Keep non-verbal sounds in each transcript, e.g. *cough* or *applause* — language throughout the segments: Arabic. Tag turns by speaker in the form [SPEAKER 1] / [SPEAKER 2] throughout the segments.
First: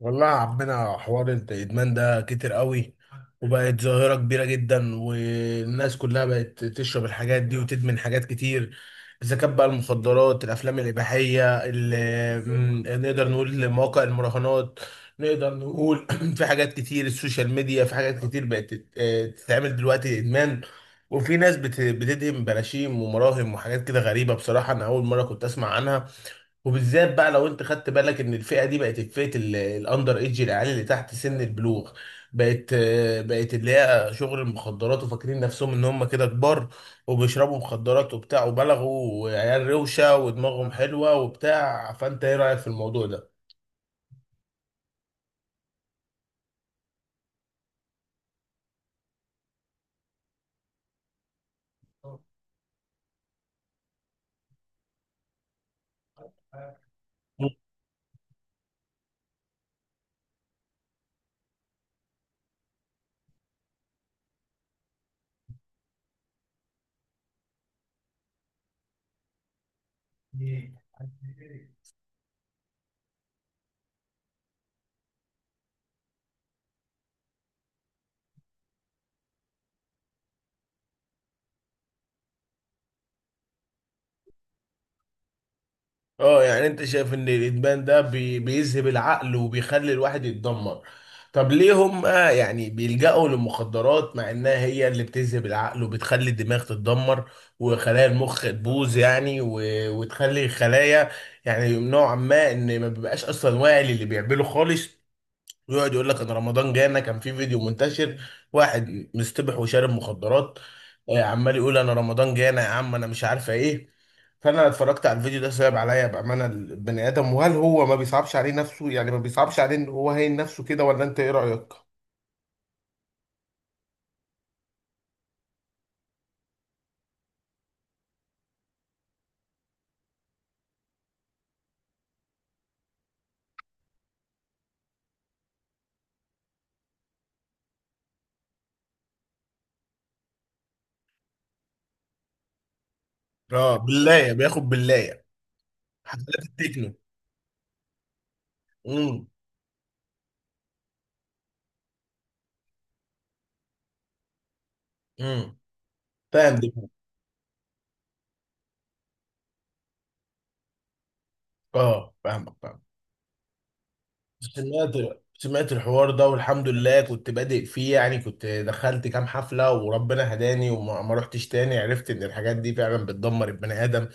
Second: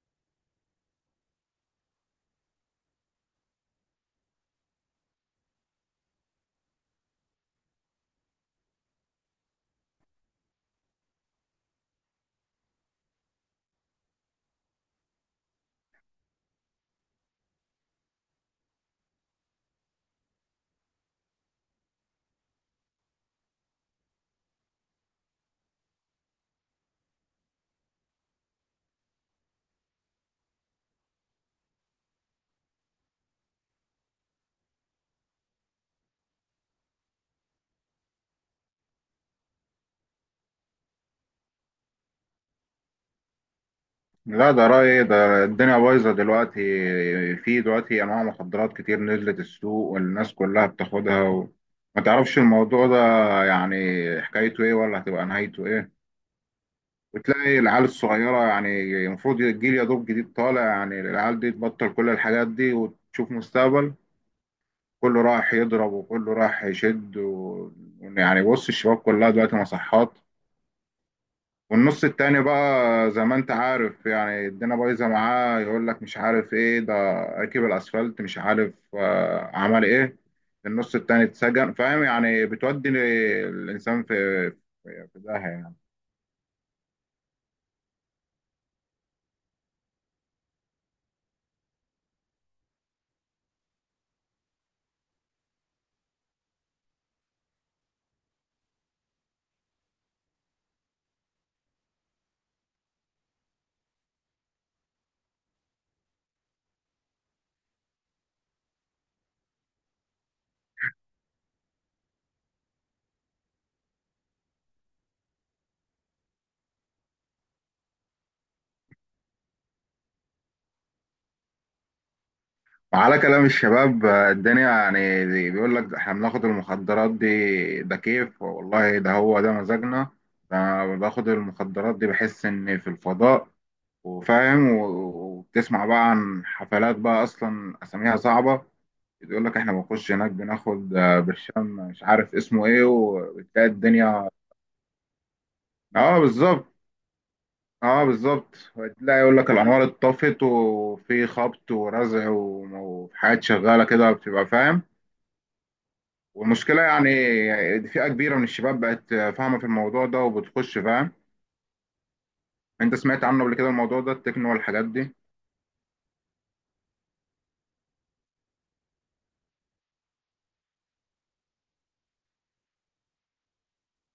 [SPEAKER 1] والله يا عمنا حوار الادمان ده كتير قوي. وبقت ظاهرة كبيرة جدا والناس كلها بقت تشرب الحاجات دي وتدمن حاجات كتير. اذا كانت بقى المخدرات الافلام الاباحية ال- م، نقدر نقول مواقع المراهنات. نقدر نقول *clears throat* في حاجات كتير السوشيال ميديا، في حاجات كتير بقت تتعمل دلوقتي ادمان. وفي ناس بتدهم براشيم ومراهم وحاجات كده غريبة، بصراحة انا اول مرة كنت اسمع عنها. وبالذات بقى لو انت خدت بالك ان الفئه دي بقت فئه الاندر ايدج، العيال اللي تحت سن البلوغ. بقت اللي هي شغل المخدرات وفاكرين نفسهم ان هم كده كبار، وبيشربوا مخدرات وبتاع وبلغوا وعيال روشه ودماغهم حلوه وبتاع. فانت ايه رايك في الموضوع ده؟
[SPEAKER 2] لا، ده رأيي ده، الدنيا بايظة دلوقتي. في دلوقتي أنواع مخدرات كتير نزلت السوق والناس كلها بتاخدها وما تعرفش الموضوع ده يعني حكايته إيه ولا هتبقى نهايته إيه. وتلاقي العيال الصغيرة، يعني المفروض الجيل يا دوب جديد طالع، يعني العيال دي تبطل كل الحاجات دي وتشوف مستقبل. كله راح يضرب وكله راح يشد يعني بص الشباب كلها دلوقتي مصحات. والنص التاني بقى زي ما انت عارف، يعني الدنيا بايظه معاه، يقول لك مش عارف ايه ده، ركب الاسفلت، مش عارف آه، عمل ايه. النص التاني اتسجن، فاهم؟ يعني بتودي الانسان في في داهيه يعني.
[SPEAKER 1] اه، يعني انت شايف ان الادمان ده بيذهب العقل وبيخلي الواحد يتدمر. طب ليه هم يعني بيلجأوا للمخدرات مع انها هي اللي بتذهب العقل وبتخلي الدماغ تتدمر وخلايا المخ تبوظ يعني وتخلي الخلايا يعني نوعا ما ان ما بيبقاش اصلا واعي للي بيعمله خالص. ويقعد يقول لك ان رمضان جانا، كان في فيديو منتشر واحد مستبح وشارب مخدرات، عمال يقول انا رمضان جانا يا عم انا مش عارفه ايه. فانا اتفرجت على الفيديو ده، صعب عليا بامانه البني ادم، وهل هو ما بيصعبش عليه نفسه، يعني ما بيصعبش عليه ان هو هين نفسه كده؟ ولا انت ايه رايك؟
[SPEAKER 2] وعلى كلام الشباب آه، الدنيا يعني بيقول لك احنا بناخد المخدرات دي، ده كيف والله، ده هو ده مزاجنا. ده أنا باخد المخدرات دي بحس اني في الفضاء وفاهم وبتسمع بقى عن حفلات بقى اصلا اساميها صعبه. بيقول لك احنا بنخش هناك بناخد آه، برشام مش عارف اسمه ايه، وبتلاقي
[SPEAKER 1] اه
[SPEAKER 2] الدنيا.
[SPEAKER 1] بالله بياخد بالله.
[SPEAKER 2] اه
[SPEAKER 1] حفلات
[SPEAKER 2] بالظبط.
[SPEAKER 1] التكنو.
[SPEAKER 2] اه بالظبط، وتلاقي
[SPEAKER 1] امم
[SPEAKER 2] يقول لك الانوار اتطفت وفي خبط ورزع وحاجات شغاله كده، بتبقى فاهم.
[SPEAKER 1] امم فاهم دي.
[SPEAKER 2] والمشكله يعني فئه كبيره من الشباب بقت فاهمه في الموضوع ده وبتخش، فاهم؟
[SPEAKER 1] اه، فاهمك فاهمك.
[SPEAKER 2] انت سمعت عنه قبل كده الموضوع ده، التكنو والحاجات
[SPEAKER 1] سمعت
[SPEAKER 2] دي؟
[SPEAKER 1] سمعت الحوار ده والحمد لله، كنت بادئ فيه يعني، كنت دخلت كام حفلة وربنا هداني وما ما رحتش تاني، عرفت ان الحاجات دي فعلا بتدمر البني ادم.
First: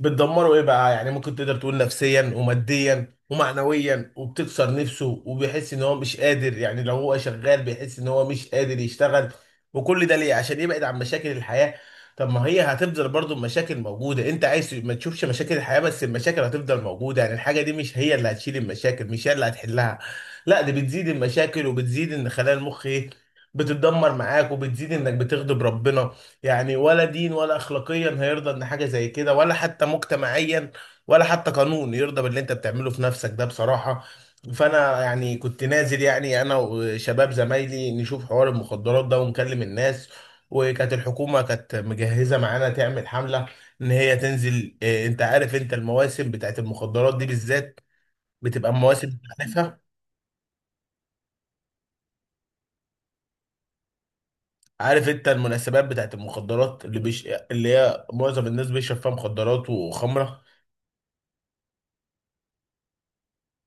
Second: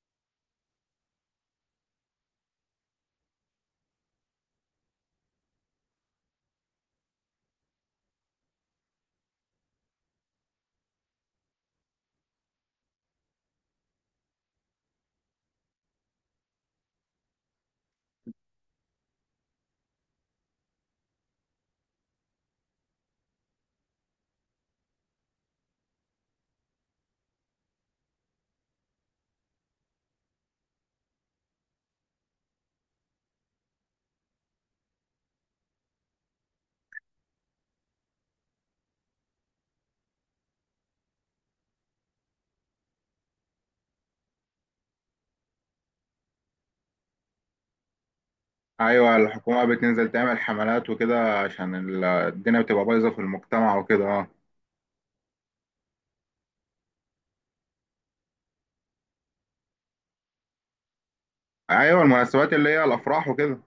[SPEAKER 1] بتدمره ايه بقى؟ يعني ممكن تقدر تقول نفسيا وماديا ومعنويا، وبتكسر نفسه وبيحس ان هو مش قادر، يعني لو هو شغال بيحس ان هو مش قادر يشتغل. وكل ده ليه؟ عشان يبعد عن مشاكل الحياة. طب ما هي هتفضل برضو مشاكل موجودة، انت عايز ما تشوفش مشاكل الحياة بس المشاكل هتفضل موجودة، يعني الحاجة دي مش هي اللي هتشيل المشاكل، مش هي اللي هتحلها. لا، دي بتزيد المشاكل وبتزيد ان خلايا المخ ايه، بتتدمر معاك، وبتزيد انك بتغضب ربنا. يعني ولا دين ولا اخلاقيا هيرضى ان حاجه زي كده، ولا حتى مجتمعيا ولا حتى قانون يرضى باللي انت بتعمله في نفسك ده بصراحه. فانا يعني كنت نازل، يعني انا وشباب زمايلي نشوف حوار المخدرات ده ونكلم الناس. وكانت الحكومه كانت مجهزه معانا تعمل حمله ان هي تنزل انت عارف انت المواسم بتاعت المخدرات دي بالذات بتبقى
[SPEAKER 2] ايوه،
[SPEAKER 1] مواسم
[SPEAKER 2] الحكومه
[SPEAKER 1] عارفها.
[SPEAKER 2] بتنزل تعمل حملات وكده عشان الدنيا بتبقى بايظه في المجتمع وكده، اه.
[SPEAKER 1] عارف انت المناسبات بتاعت المخدرات اللي هي معظم الناس بيشرب فيها مخدرات وخمره.
[SPEAKER 2] ايوه، المناسبات اللي هي الافراح وكده.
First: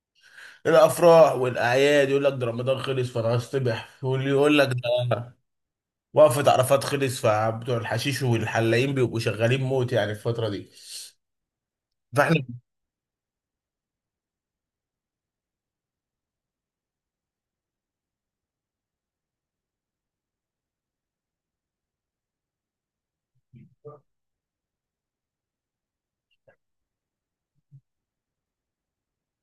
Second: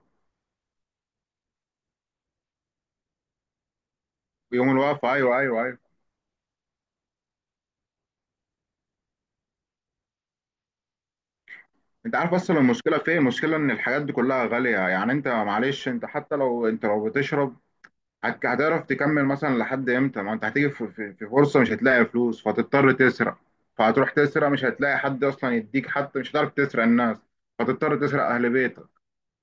[SPEAKER 1] الافراح والاعياد، يقول لك ده رمضان خلص فانا هصطبح، واللي يقول لك
[SPEAKER 2] يوم الوقفة،
[SPEAKER 1] ده
[SPEAKER 2] أيوه أيوه أيوه.
[SPEAKER 1] وقفة عرفات خلص، فبتوع الحشيش والحلاقين بيبقوا شغالين موت يعني الفترة دي.
[SPEAKER 2] أنت عارف
[SPEAKER 1] فاحنا
[SPEAKER 2] أصلا المشكلة فين؟ المشكلة إن الحاجات دي كلها غالية، يعني أنت معلش، أنت حتى لو أنت لو بتشرب هتعرف تكمل مثلا لحد إمتى؟ ما أنت هتيجي في في فرصة مش هتلاقي فلوس فهتضطر تسرق. فهتروح تسرق، مش هتلاقي حد أصلا يديك، حتى مش هتعرف تسرق الناس، فتضطر تسرق أهل بيتك.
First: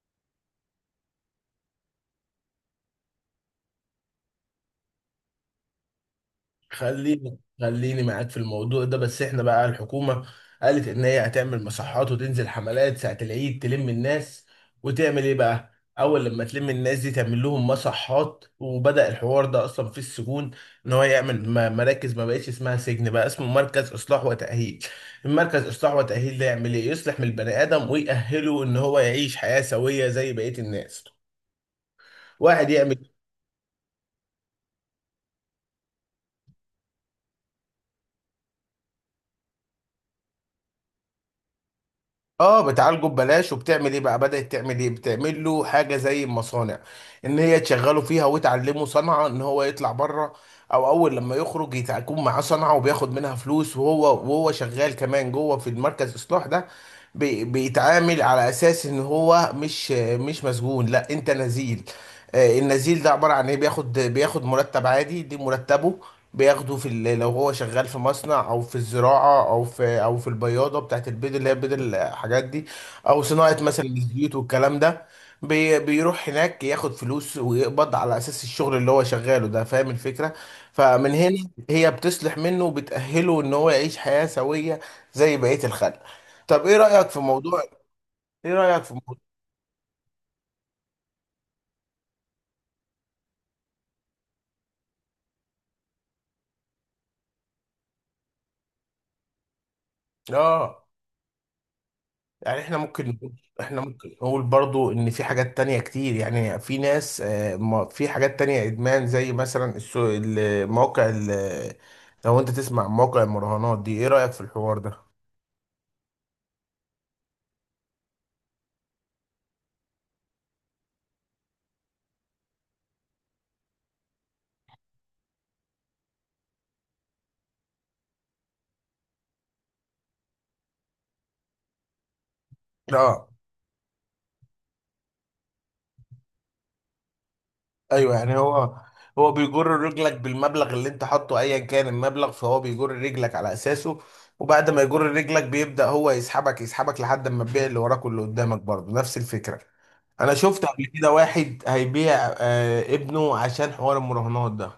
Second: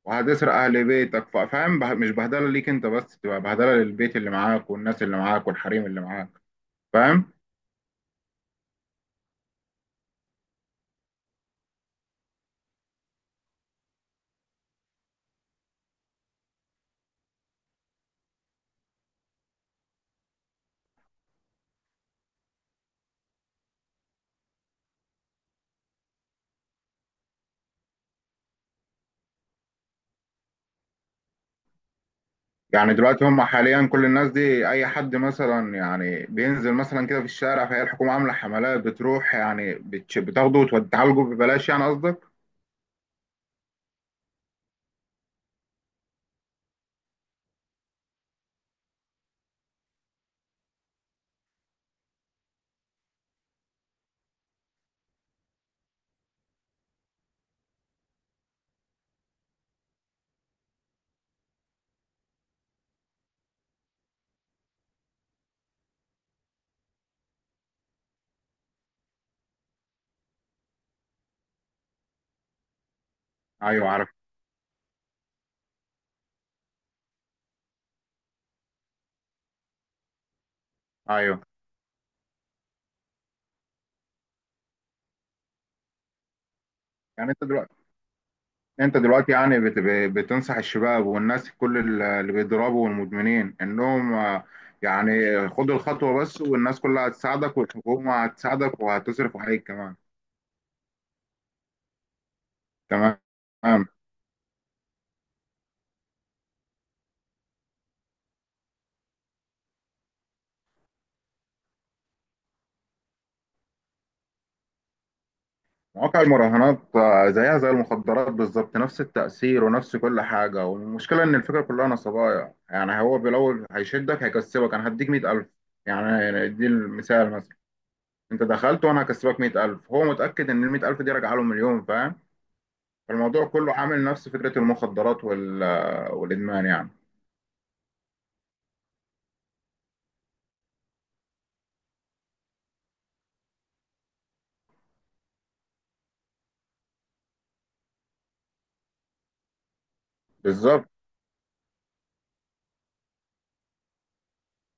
[SPEAKER 2] وهتسرق أهل بيتك، فاهم؟ مش بهدلة ليك أنت بس، تبقى بهدلة للبيت اللي معاك والناس اللي معاك والحريم اللي معاك. فاهم؟
[SPEAKER 1] خليني خليني معاك في الموضوع ده، بس احنا بقى الحكومة قالت ان هي هتعمل مصحات وتنزل حملات ساعة العيد، تلم الناس وتعمل ايه بقى. اول لما تلم الناس دي تعمل لهم مصحات، وبدأ الحوار ده اصلا في السجون، ان هو يعمل مراكز. ما بقتش اسمها سجن، بقى اسمه مركز اصلاح وتأهيل. المركز اصلاح وتأهيل ده يعمل ايه؟ يصلح من البني ادم ويأهله ان هو يعيش حياة سوية زي بقية الناس. واحد
[SPEAKER 2] يعني
[SPEAKER 1] يعمل.
[SPEAKER 2] دلوقتي هم حاليا كل الناس دي، اي حد مثلا يعني بينزل مثلا كده في الشارع، فهي الحكومه عامله حملات بتروح يعني بتاخده وتعالجه ببلاش، يعني قصدك؟
[SPEAKER 1] اه، بتعالجه ببلاش وبتعمل ايه بقى، بدأت تعمل ايه، بتعمل له حاجه زي المصانع ان هي تشغله فيها وتعلمه صنعه ان هو يطلع بره. او اول لما يخرج يكون معاه صنعه وبياخد منها فلوس، وهو وهو شغال كمان جوه في المركز الاصلاح ده. بيتعامل على اساس ان هو مش مسجون، لا انت نزيل. النزيل ده عباره عن ايه؟ بياخد مرتب عادي، دي مرتبه. بياخده في لو هو شغال في مصنع، او في الزراعه، او في البياضه بتاعت البيض اللي هي بيض الحاجات دي، او صناعه مثلا
[SPEAKER 2] ايوه عارف.
[SPEAKER 1] الزيوت والكلام ده. بيروح هناك ياخد فلوس ويقبض على اساس الشغل اللي هو شغاله ده، فاهم الفكره؟ فمن هنا
[SPEAKER 2] ايوه،
[SPEAKER 1] هي بتصلح منه وبتأهله ان هو يعيش حياه سويه زي بقيه الخلق. طب ايه رأيك في
[SPEAKER 2] يعني انت
[SPEAKER 1] موضوع
[SPEAKER 2] دلوقتي،
[SPEAKER 1] ايه رأيك في
[SPEAKER 2] انت
[SPEAKER 1] موضوع
[SPEAKER 2] دلوقتي يعني بتنصح الشباب والناس كل اللي بيضربوا والمدمنين انهم آه، يعني خدوا الخطوه بس، والناس كلها هتساعدك والحكومه هتساعدك وهتصرف عليك كمان.
[SPEAKER 1] اه، يعني احنا ممكن
[SPEAKER 2] تمام.
[SPEAKER 1] نقول برضو ان في حاجات تانية كتير، يعني في ناس في حاجات تانية ادمان زي مثلا المواقع لو انت تسمع عن مواقع المراهنات دي، ايه رأيك في الحوار ده؟
[SPEAKER 2] مواقع المراهنات آه، زيها زي المخدرات بالظبط، نفس التأثير ونفس كل حاجة. والمشكلة إن الفكرة كلها نصبايا، يعني هو بالأول هيشدك، هيكسبك، أنا هديك مية ألف، يعني دي المثال مثلا، أنت دخلت وأنا هكسبك مية ألف، هو متأكد إن المية ألف دي راجعة له مليون، فاهم؟
[SPEAKER 1] اه
[SPEAKER 2] فالموضوع كله عامل نفس فكرة المخدرات والإدمان يعني.
[SPEAKER 1] ايوه، يعني هو بيجر رجلك بالمبلغ اللي انت حاطه ايا كان المبلغ، فهو بيجر رجلك على اساسه، وبعد ما يجر رجلك بيبدأ هو يسحبك يسحبك لحد ما تبيع اللي وراك واللي قدامك، برضه نفس الفكرة. انا شفت قبل
[SPEAKER 2] بالظبط.
[SPEAKER 1] كده واحد هيبيع ابنه عشان حوار المراهنات ده.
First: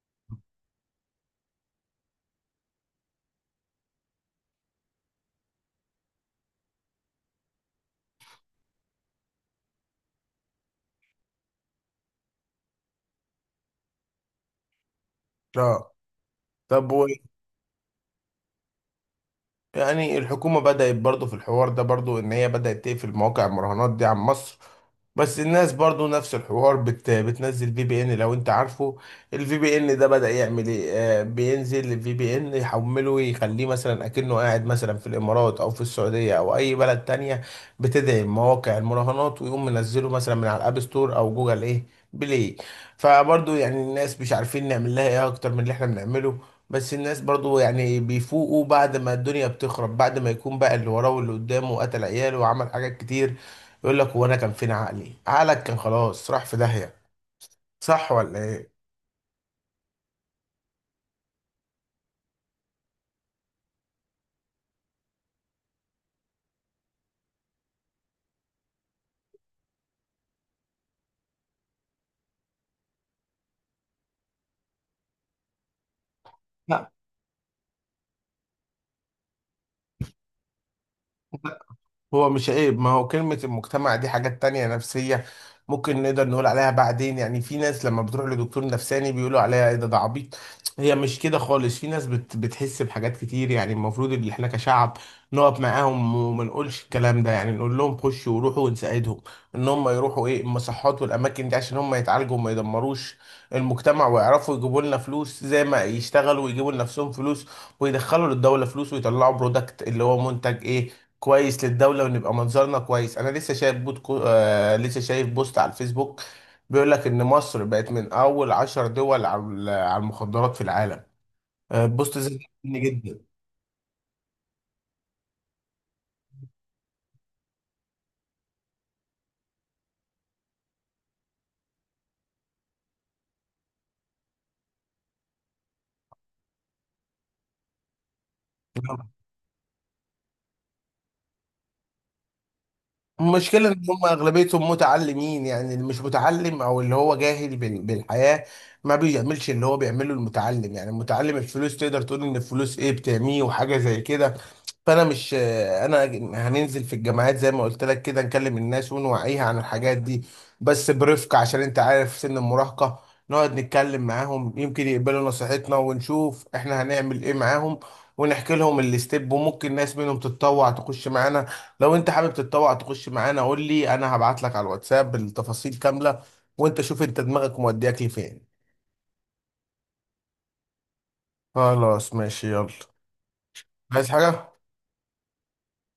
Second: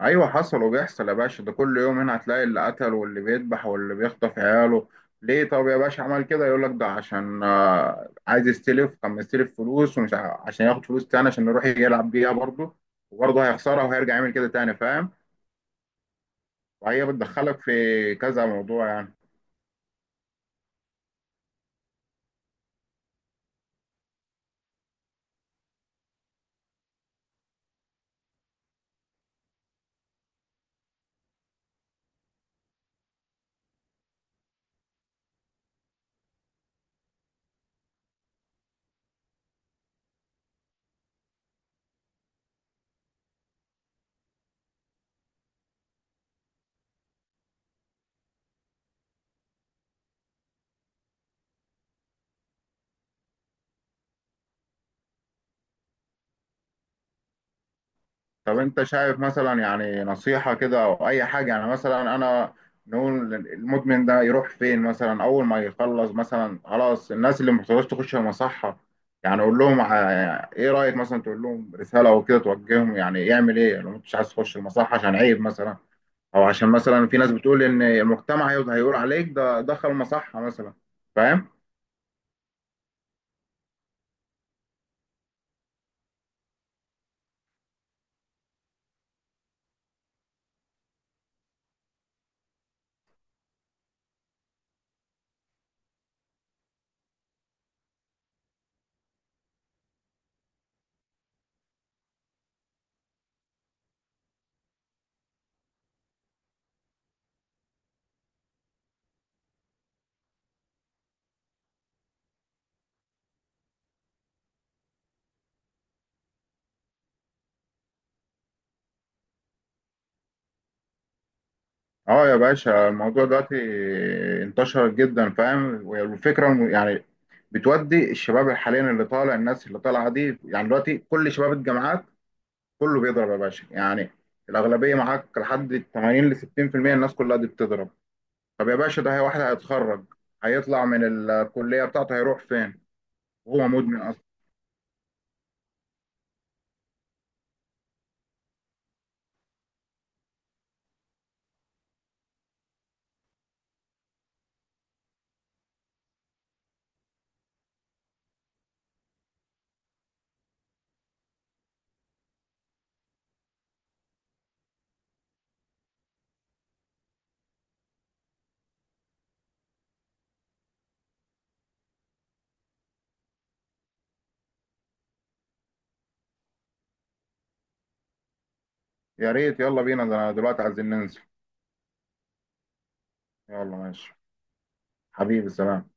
[SPEAKER 2] ايوه حصل وبيحصل يا باشا، ده كل يوم هنا هتلاقي اللي قتل واللي بيذبح واللي بيخطف عياله. ليه طب يا باشا عمل كده؟ يقول لك ده عشان آه، عايز يستلف، كان مستلف فلوس، ومش عشان ياخد فلوس تاني عشان يروح يلعب بيها برضه، وبرضه هيخسرها وهيرجع يعمل كده تاني، فاهم؟
[SPEAKER 1] اه، طب
[SPEAKER 2] وهي بتدخلك في كذا موضوع يعني.
[SPEAKER 1] يعني الحكومة بدأت برضو في الحوار ده، برضو إن هي بدأت تقفل مواقع المراهنات دي عن مصر، بس الناس برضو نفس الحوار بتنزل في بي إن لو أنت عارفه. الفي بي إن ده بدأ يعمل إيه؟ بينزل الفي بي إن يحمله يخليه مثلا أكنه قاعد مثلا في الإمارات أو في السعودية أو أي بلد تانية بتدعم مواقع المراهنات، ويقوم منزله مثلا من على الأب ستور أو جوجل إيه بلاي. فبرضو يعني الناس مش عارفين نعمل لها إيه أكتر من اللي إحنا بنعمله. بس الناس برضو يعني بيفوقوا بعد ما الدنيا بتخرب، بعد ما يكون بقى اللي وراه واللي قدامه وقتل عياله وعمل حاجات كتير، يقول لك هو انا كان فين عقلي؟ عقلك كان خلاص راح في داهية. صح ولا
[SPEAKER 2] طب
[SPEAKER 1] ايه؟
[SPEAKER 2] انت شايف مثلا يعني نصيحة كده او اي حاجة، يعني مثلا انا نقول المدمن ده يروح فين مثلا اول ما يخلص مثلا خلاص، الناس اللي محتاجاش تخش المصحة، يعني اقول لهم ايه رأيك مثلا تقول لهم رسالة او كده توجههم، يعني يعمل ايه لو انت مش عايز تخش المصحة عشان عيب مثلا، او عشان
[SPEAKER 1] لا،
[SPEAKER 2] مثلا في ناس بتقول ان المجتمع هيقول عليك ده دخل مصحة مثلا، فاهم؟
[SPEAKER 1] هو مش عيب، ما هو كلمة المجتمع دي حاجات تانية نفسية، ممكن نقدر نقول عليها بعدين. يعني في ناس لما بتروح لدكتور نفساني بيقولوا عليها ايه، ده عبيط. هي مش كده خالص، في ناس بتحس بحاجات كتير. يعني المفروض ان احنا كشعب نقف معاهم وما نقولش الكلام ده، يعني نقول لهم خشوا وروحوا ونساعدهم ان هم يروحوا ايه المصحات والاماكن دي، عشان هم يتعالجوا وما يدمروش المجتمع، ويعرفوا يجيبوا لنا فلوس زي ما يشتغلوا ويجيبوا لنفسهم فلوس، ويدخلوا للدولة فلوس، ويطلعوا برودكت اللي هو منتج ايه، كويس للدولة، ونبقى منظرنا كويس. انا لسه شايف بوت كو... آه لسه شايف بوست على الفيسبوك بيقول لك ان مصر بقت من اول 10 دول على المخدرات في العالم. آه، بوست
[SPEAKER 2] اه
[SPEAKER 1] زي
[SPEAKER 2] يا
[SPEAKER 1] ده جنني
[SPEAKER 2] باشا الموضوع
[SPEAKER 1] جدا.
[SPEAKER 2] دلوقتي انتشر جدا، فاهم؟ والفكره إنه يعني بتودي الشباب حاليا، اللي طالع الناس اللي طالعه دي يعني دلوقتي كل شباب الجامعات كله بيضرب يا باشا، يعني الاغلبيه معاك لحد 80 ل 60%، الناس كلها دي بتضرب. طب يا باشا ده هي واحد هيتخرج، هيطلع من الكليه بتاعته هيروح فين
[SPEAKER 1] المشكلة
[SPEAKER 2] وهو
[SPEAKER 1] ان
[SPEAKER 2] مدمن
[SPEAKER 1] هم
[SPEAKER 2] اصلا؟
[SPEAKER 1] اغلبيتهم متعلمين، يعني اللي مش متعلم او اللي هو جاهل بالحياة ما بيعملش اللي هو بيعمله المتعلم، يعني المتعلم الفلوس تقدر تقول ان الفلوس ايه، بتعميه وحاجة زي كده. فانا مش انا هننزل في الجامعات زي ما قلت لك كده، نكلم الناس ونوعيها عن الحاجات دي بس برفق، عشان انت عارف سن المراهقة. نقعد نتكلم معاهم يمكن يقبلوا نصيحتنا، ونشوف احنا هنعمل ايه معاهم، ونحكي لهم الاستيب، وممكن ناس منهم تتطوع تخش معانا. لو انت حابب تتطوع تخش معانا قول لي، انا هبعت لك على الواتساب التفاصيل كاملة، وانت شوف انت دماغك مودياك لفين.
[SPEAKER 2] يا ريت، يلا بينا، ده أنا دلوقتي عايزين ننزل.
[SPEAKER 1] خلاص ماشي يلا.
[SPEAKER 2] يلا
[SPEAKER 1] عايز
[SPEAKER 2] ماشي.
[SPEAKER 1] حاجة؟
[SPEAKER 2] حبيبي سلام.